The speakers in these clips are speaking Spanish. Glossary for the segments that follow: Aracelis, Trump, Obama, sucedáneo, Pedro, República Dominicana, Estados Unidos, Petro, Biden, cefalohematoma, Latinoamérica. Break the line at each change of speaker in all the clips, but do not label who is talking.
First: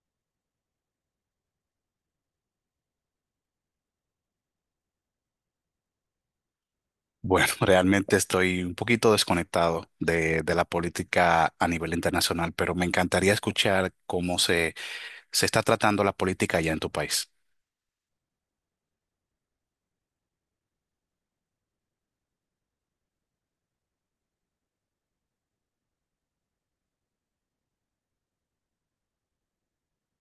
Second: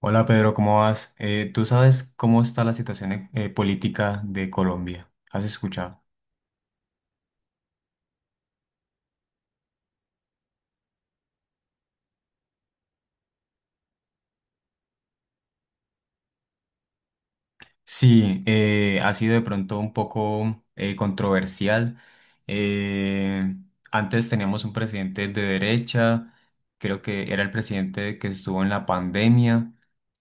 Hola Pedro, ¿cómo vas? ¿Tú sabes cómo está la situación política de Colombia? ¿Has escuchado?
Bueno, realmente estoy un poquito desconectado de la política a nivel internacional, pero me encantaría escuchar cómo se está tratando la política allá en tu país.
Sí, ha sido de pronto un poco controversial. Eh, Antes teníamos un presidente de derecha, creo que era el presidente que estuvo en la pandemia.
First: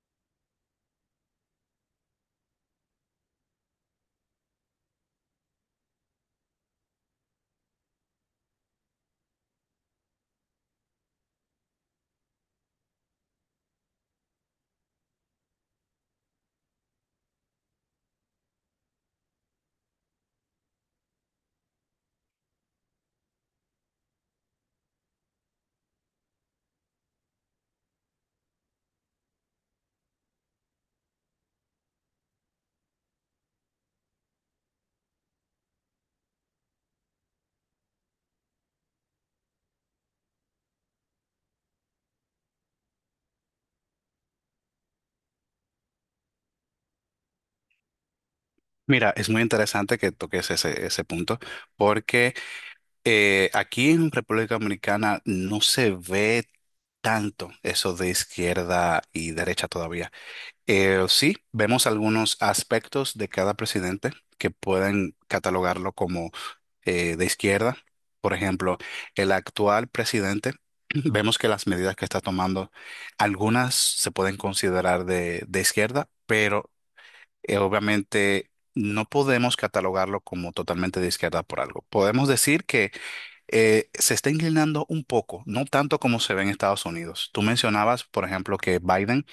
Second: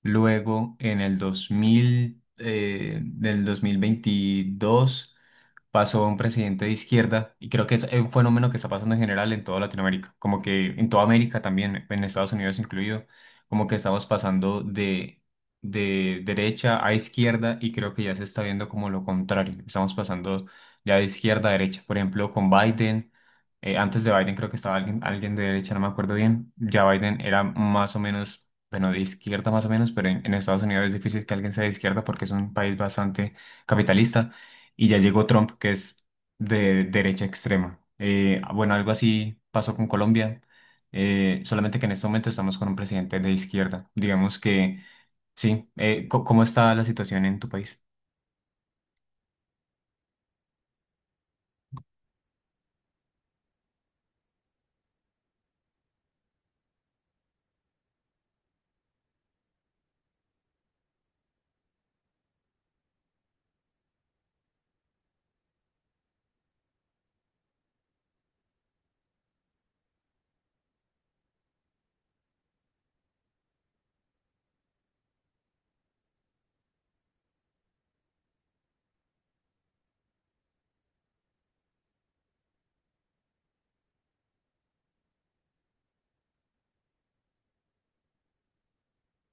Luego, en el 2000, del 2022. Pasó un presidente de izquierda y creo que es un fenómeno que está pasando en general en toda Latinoamérica, como que en toda América también, en Estados Unidos incluido, como que estamos pasando de derecha a izquierda y creo que ya se está viendo como lo contrario, estamos pasando ya de izquierda a derecha, por ejemplo, con Biden. Antes de Biden creo que estaba alguien de derecha, no me acuerdo bien. Ya Biden era más o menos, bueno, de izquierda más o menos, pero en Estados Unidos es difícil que alguien sea de izquierda porque es un país bastante capitalista y ya llegó Trump, que es de derecha extrema. Bueno, algo así pasó con Colombia, solamente que en este momento estamos con un presidente de izquierda. Digamos que sí. ¿Cómo está la situación en tu país?
Mira, es muy interesante que toques ese punto, porque aquí en República Dominicana no se ve tanto eso de izquierda y derecha todavía. Sí, vemos algunos aspectos de cada presidente que pueden catalogarlo como de izquierda. Por ejemplo, el actual presidente, vemos que las medidas que está tomando, algunas se pueden considerar de izquierda, pero obviamente no podemos catalogarlo como totalmente de izquierda por algo. Podemos decir que se está inclinando un poco, no tanto como se ve en Estados Unidos. Tú mencionabas, por ejemplo, que Biden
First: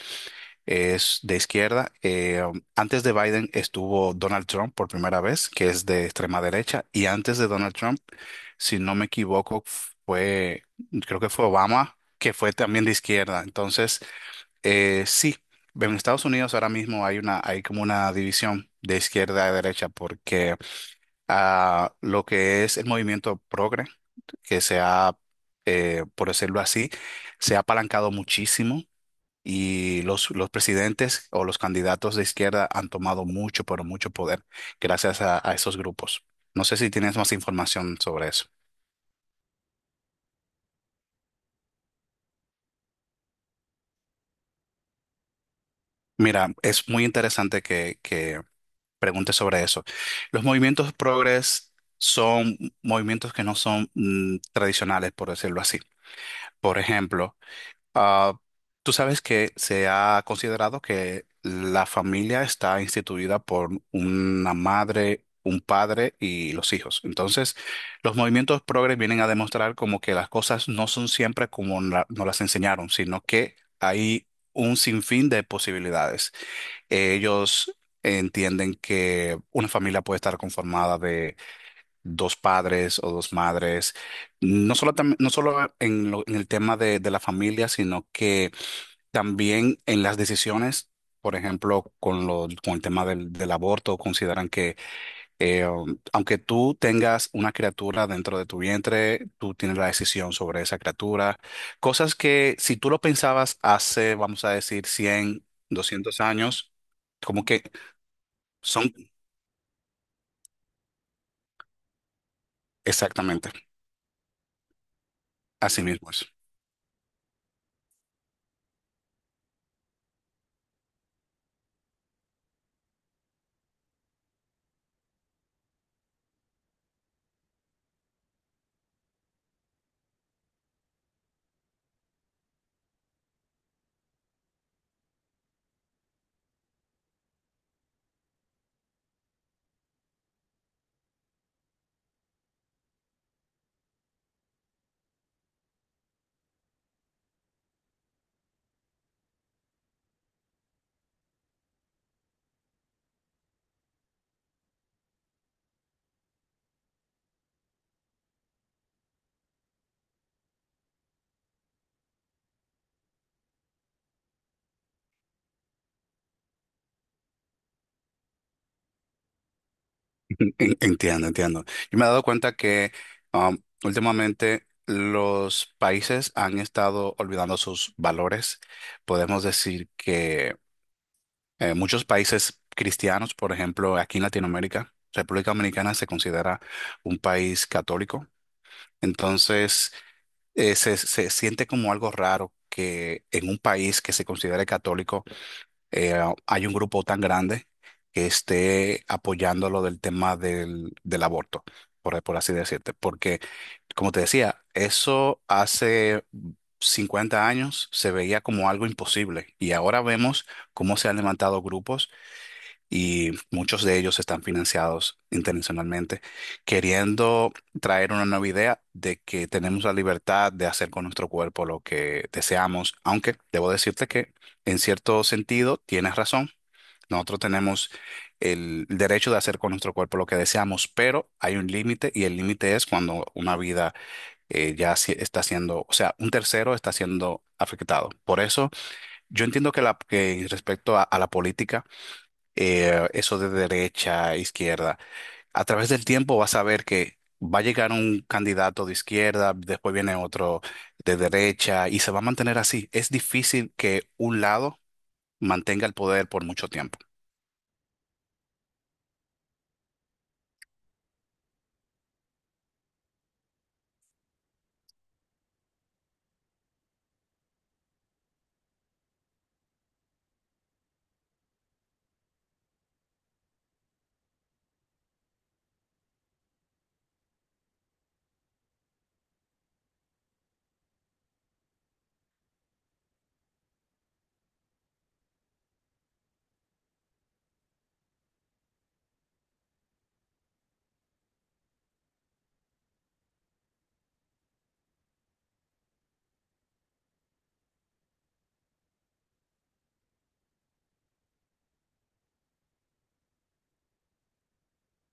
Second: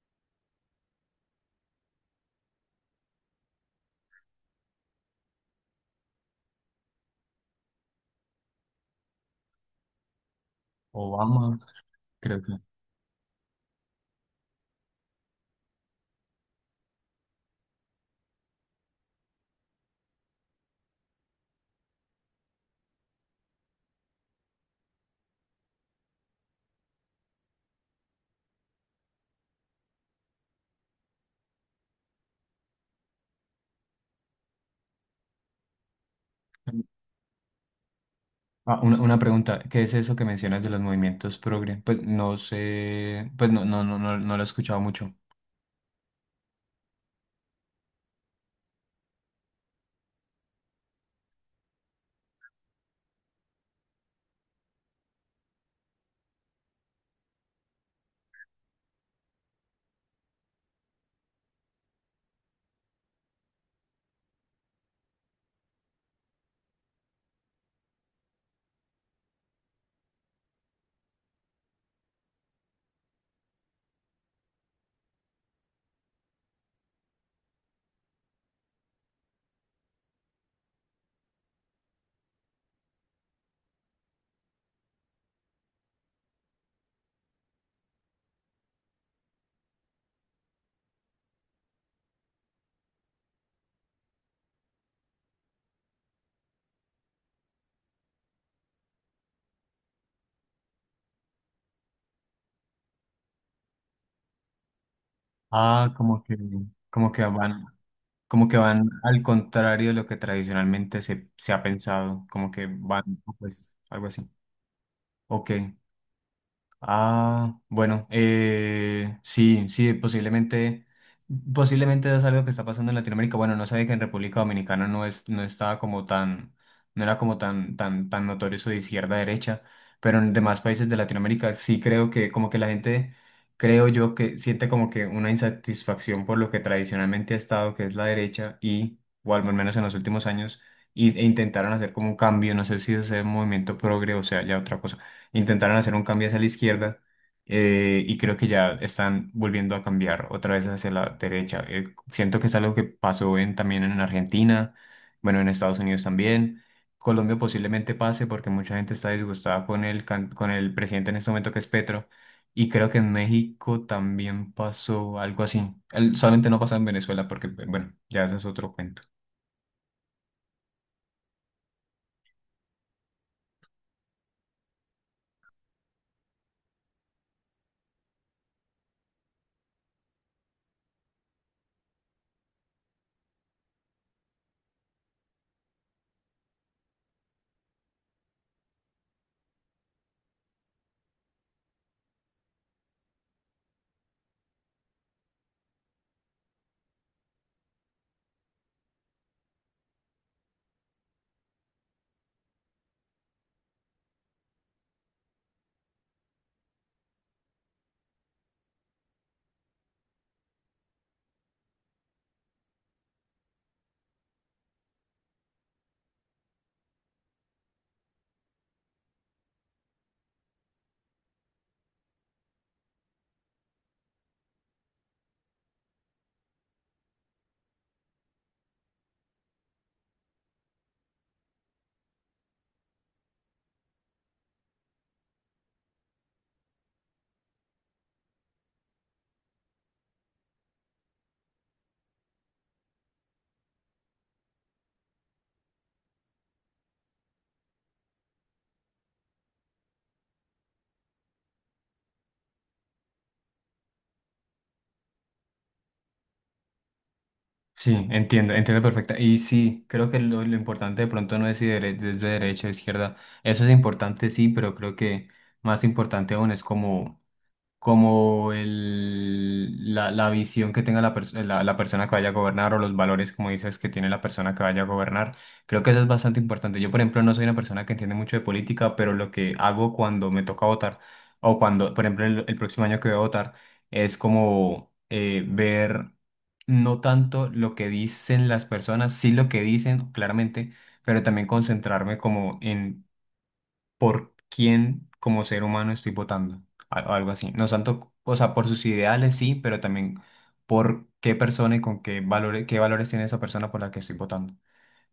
es de izquierda. Antes de Biden estuvo Donald Trump por primera vez, que es de extrema derecha, y antes de Donald Trump, si no me equivoco, fue, creo que fue
Obama,
Obama, que
creo
fue
que.
también de izquierda. Entonces, sí, en Estados Unidos ahora mismo hay hay como una división de izquierda a derecha, porque lo que es el movimiento progre, que por decirlo así, se ha apalancado muchísimo y los presidentes o los candidatos de izquierda han tomado mucho, pero mucho poder gracias a esos grupos. No sé si tienes más información sobre eso.
Ah, una pregunta, ¿qué es eso que mencionas de los movimientos progre? Pues no sé, pues no, lo he escuchado mucho.
Mira, es muy interesante que preguntes sobre eso. Los movimientos progres son movimientos que no son tradicionales, por decirlo así. Por ejemplo, Ah, tú sabes que se ha considerado que la familia está instituida por una madre, un padre y los hijos. Entonces, los movimientos progres vienen a demostrar como que las cosas no son siempre como nos las enseñaron, sino que hay un sinfín de posibilidades. Ellos entienden que una familia puede estar conformada dos padres o dos madres, no solo en el tema de la familia, sino que también en las decisiones, por ejemplo, con el tema del aborto, consideran que aunque tú tengas una criatura dentro de tu vientre, tú tienes la decisión sobre esa criatura, cosas que si tú lo pensabas hace, vamos a decir, 100
Ah,
200 años,
como que
como que
van. Como que van
son
al contrario de lo que tradicionalmente se ha pensado, como que van
exactamente
opuestos, algo así. Ok.
así mismos.
Ah, bueno, sí, posiblemente, posiblemente es algo que está pasando en Latinoamérica. Bueno, no sabía que en República Dominicana no estaba como tan, no era como tan notorio eso de izquierda a derecha, pero en demás países de Latinoamérica sí creo que como que creo yo que siente como que una insatisfacción por lo que tradicionalmente ha estado, que es la derecha y, o al menos en los últimos años, e intentaron hacer como un cambio, no sé si es el movimiento progre o sea ya otra cosa, intentaron hacer un cambio hacia la izquierda. Y creo que ya están volviendo a cambiar otra vez hacia la derecha. Siento que es algo que también en Argentina, bueno, en Estados Unidos también. Colombia posiblemente pase porque mucha gente está disgustada con con el presidente en este momento que es Petro. Y creo que en México también pasó algo así. Solamente no pasó en Venezuela porque, bueno, ya ese es otro cuento.
Entiendo, entiendo. Yo me he dado cuenta que um, últimamente los países han estado olvidando sus valores. Podemos decir que muchos países cristianos, por ejemplo, aquí en Latinoamérica, República Dominicana se considera un país católico. Entonces, se siente como algo raro que en un país que se considere católico eh, hay un grupo tan grande que esté apoyando lo del tema del aborto, por así decirte. Porque, como te decía, eso hace 50 años se veía como algo imposible y ahora vemos cómo se han levantado grupos y muchos de ellos están financiados internacionalmente, queriendo traer una nueva idea de que tenemos la libertad de hacer con nuestro cuerpo lo que deseamos, aunque debo decirte que en cierto sentido tienes razón. Nosotros tenemos el derecho de hacer con nuestro cuerpo lo que deseamos, pero hay un límite y el límite es cuando una vida ya está siendo, o sea, un tercero está siendo afectado. Por eso yo entiendo que, que respecto a la política, eso de derecha, a izquierda. A través del tiempo vas a ver que va a llegar un candidato de izquierda, después viene otro de derecha y se va a mantener así. Es difícil que un lado mantenga el poder por mucho tiempo.
Sí, entiendo, entiendo perfecta. Y sí, creo que lo importante de pronto no es si de derecha o izquierda. Eso es importante, sí, pero creo que más importante aún es la visión que tenga la persona que vaya a gobernar o los valores, como dices, que tiene la persona que vaya a gobernar. Creo que eso es bastante importante. Yo, por ejemplo, no soy una persona que entiende mucho de política, pero lo que hago cuando me toca votar o cuando, por ejemplo, el próximo año que voy a votar es como ver no tanto lo que dicen las personas, sí lo que dicen, claramente, pero también concentrarme como en por quién como ser humano estoy votando, algo así. No tanto, o sea, por sus ideales sí, pero también por qué persona y con qué valores tiene esa persona por la que estoy votando.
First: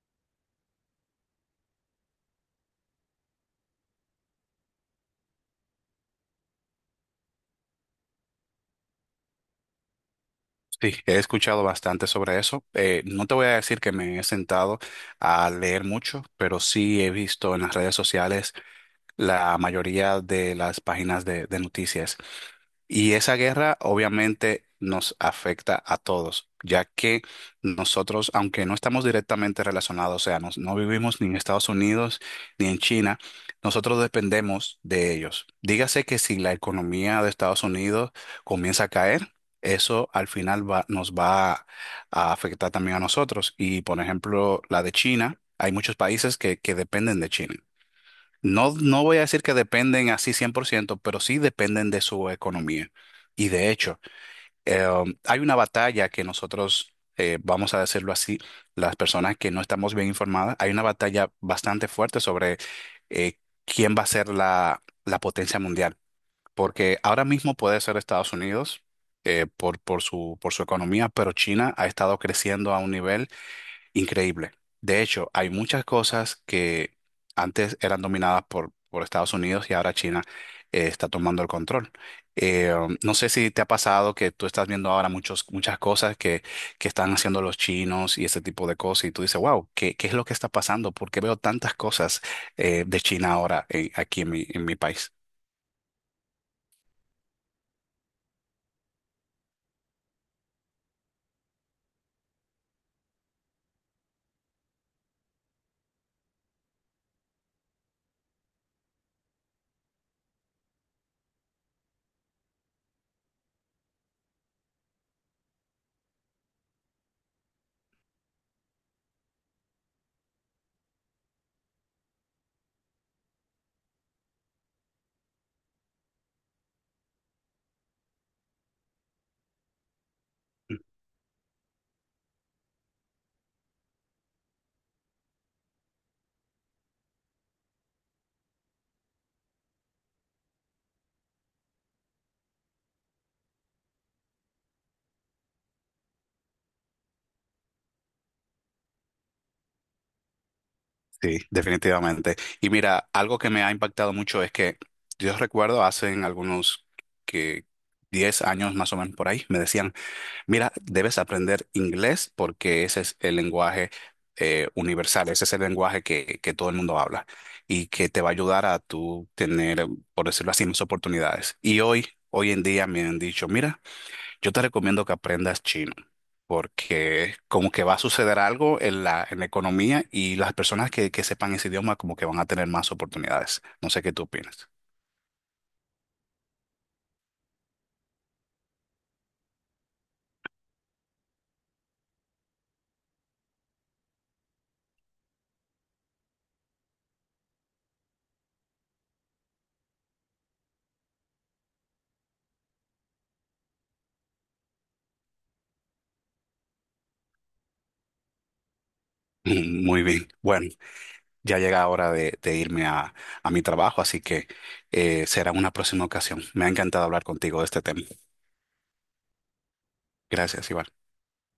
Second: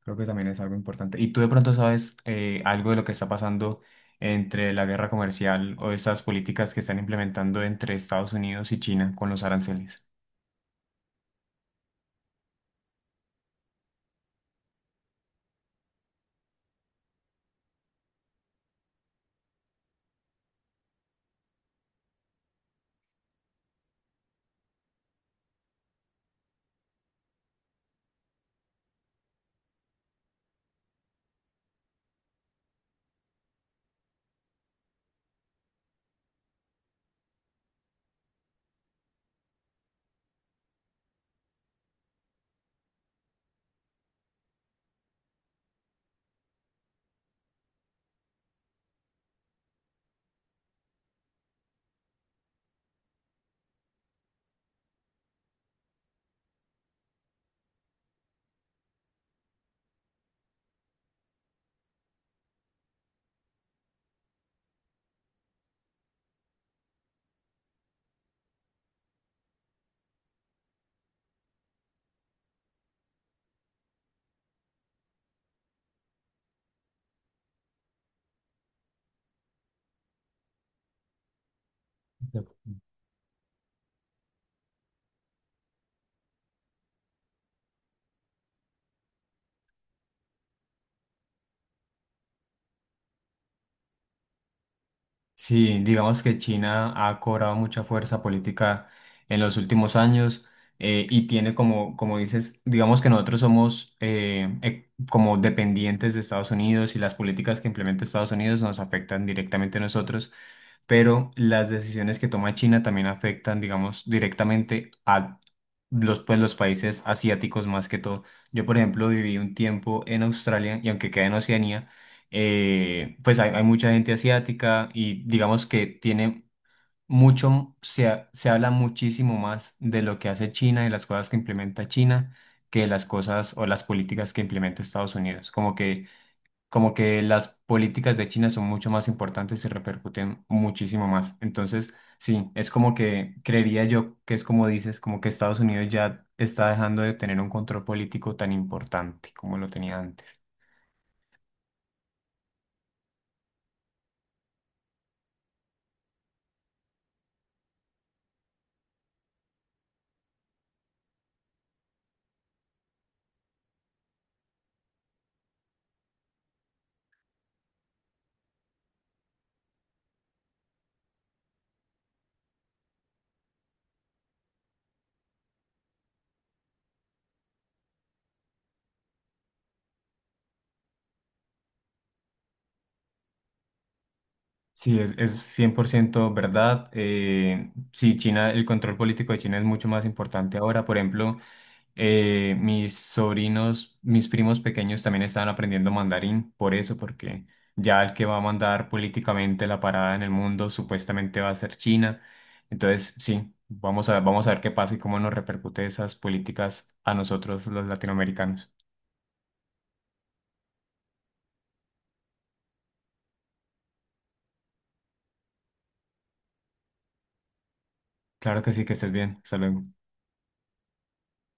Creo que también es algo importante. ¿Y tú de pronto sabes algo de lo que está pasando entre la guerra comercial o estas políticas que están implementando entre Estados Unidos y China con los aranceles?
Sí, he escuchado bastante sobre eso. No te voy a decir que me he sentado a leer mucho, pero sí he visto en las redes sociales la mayoría de las páginas de noticias. Y esa guerra obviamente nos afecta a todos, ya que nosotros, aunque no estamos directamente relacionados, o sea, no vivimos ni en Estados Unidos ni en China, nosotros dependemos de ellos. Dígase que si la economía de Estados Unidos comienza a caer, eso al final nos va a afectar también a nosotros. Y por ejemplo, la de China, hay muchos países que dependen de China. No, no voy a decir que dependen así 100%, pero sí dependen de su economía. Y de hecho, hay una batalla que nosotros, vamos a decirlo así, las personas que no estamos bien informadas, hay una batalla bastante fuerte sobre eh, quién va a ser la potencia mundial. Porque ahora mismo puede ser Estados Unidos por su economía, pero China ha estado creciendo a un nivel increíble. De hecho, hay muchas cosas que antes eran dominadas por Estados Unidos y ahora China está tomando el control. No sé si te ha pasado que tú estás viendo ahora muchos, muchas cosas que están haciendo los chinos y ese tipo de cosas y tú dices, wow, ¿qué es lo que está pasando? ¿Por qué veo tantas cosas de China ahora aquí en mi país?
Sí, digamos que China ha cobrado mucha fuerza política en los últimos años, y tiene como, como dices, digamos que nosotros somos como dependientes de Estados Unidos y las políticas que implementa Estados Unidos nos afectan directamente a nosotros, pero las decisiones que toma China también afectan, digamos, directamente a pues, los países asiáticos más que todo. Yo, por ejemplo, viví un tiempo en Australia y aunque queda en Oceanía, pues hay mucha gente asiática y digamos que tiene se habla muchísimo más de lo que hace China y las cosas que implementa China que de las cosas o las políticas que implementa Estados Unidos. Como que las políticas de China son mucho más importantes y repercuten muchísimo más. Entonces, sí, es como que creería yo que es como dices, como que Estados Unidos ya está dejando de tener un control político tan importante como lo tenía antes.
Sí, definitivamente. Y mira, algo que me ha impactado mucho es que yo recuerdo hace en algunos que 10 años más o menos por ahí, me decían, mira, debes aprender inglés porque ese es el lenguaje universal, ese es el lenguaje que todo el mundo habla y que te va a ayudar a tú tener, por decirlo así, más oportunidades. Y hoy, hoy en día me han dicho, mira, yo te recomiendo que aprendas chino, porque como que va a suceder algo en la economía y las personas que sepan ese idioma como que van a tener más oportunidades. No sé qué tú opinas.
Sí, es 100% verdad. Sí, China, el control político de China es mucho más importante ahora. Por ejemplo, mis sobrinos, mis primos pequeños también estaban aprendiendo mandarín, por eso, porque ya el que va a mandar políticamente la parada en el mundo supuestamente va a ser China. Entonces, sí, vamos a ver qué pasa y cómo nos repercute esas políticas a nosotros los latinoamericanos.
Muy bien. Bueno, ya llega hora de irme a mi trabajo, así que será una próxima ocasión. Me ha encantado hablar contigo de este tema.
Claro que sí, que estés bien. Hasta luego.
Gracias, Iván.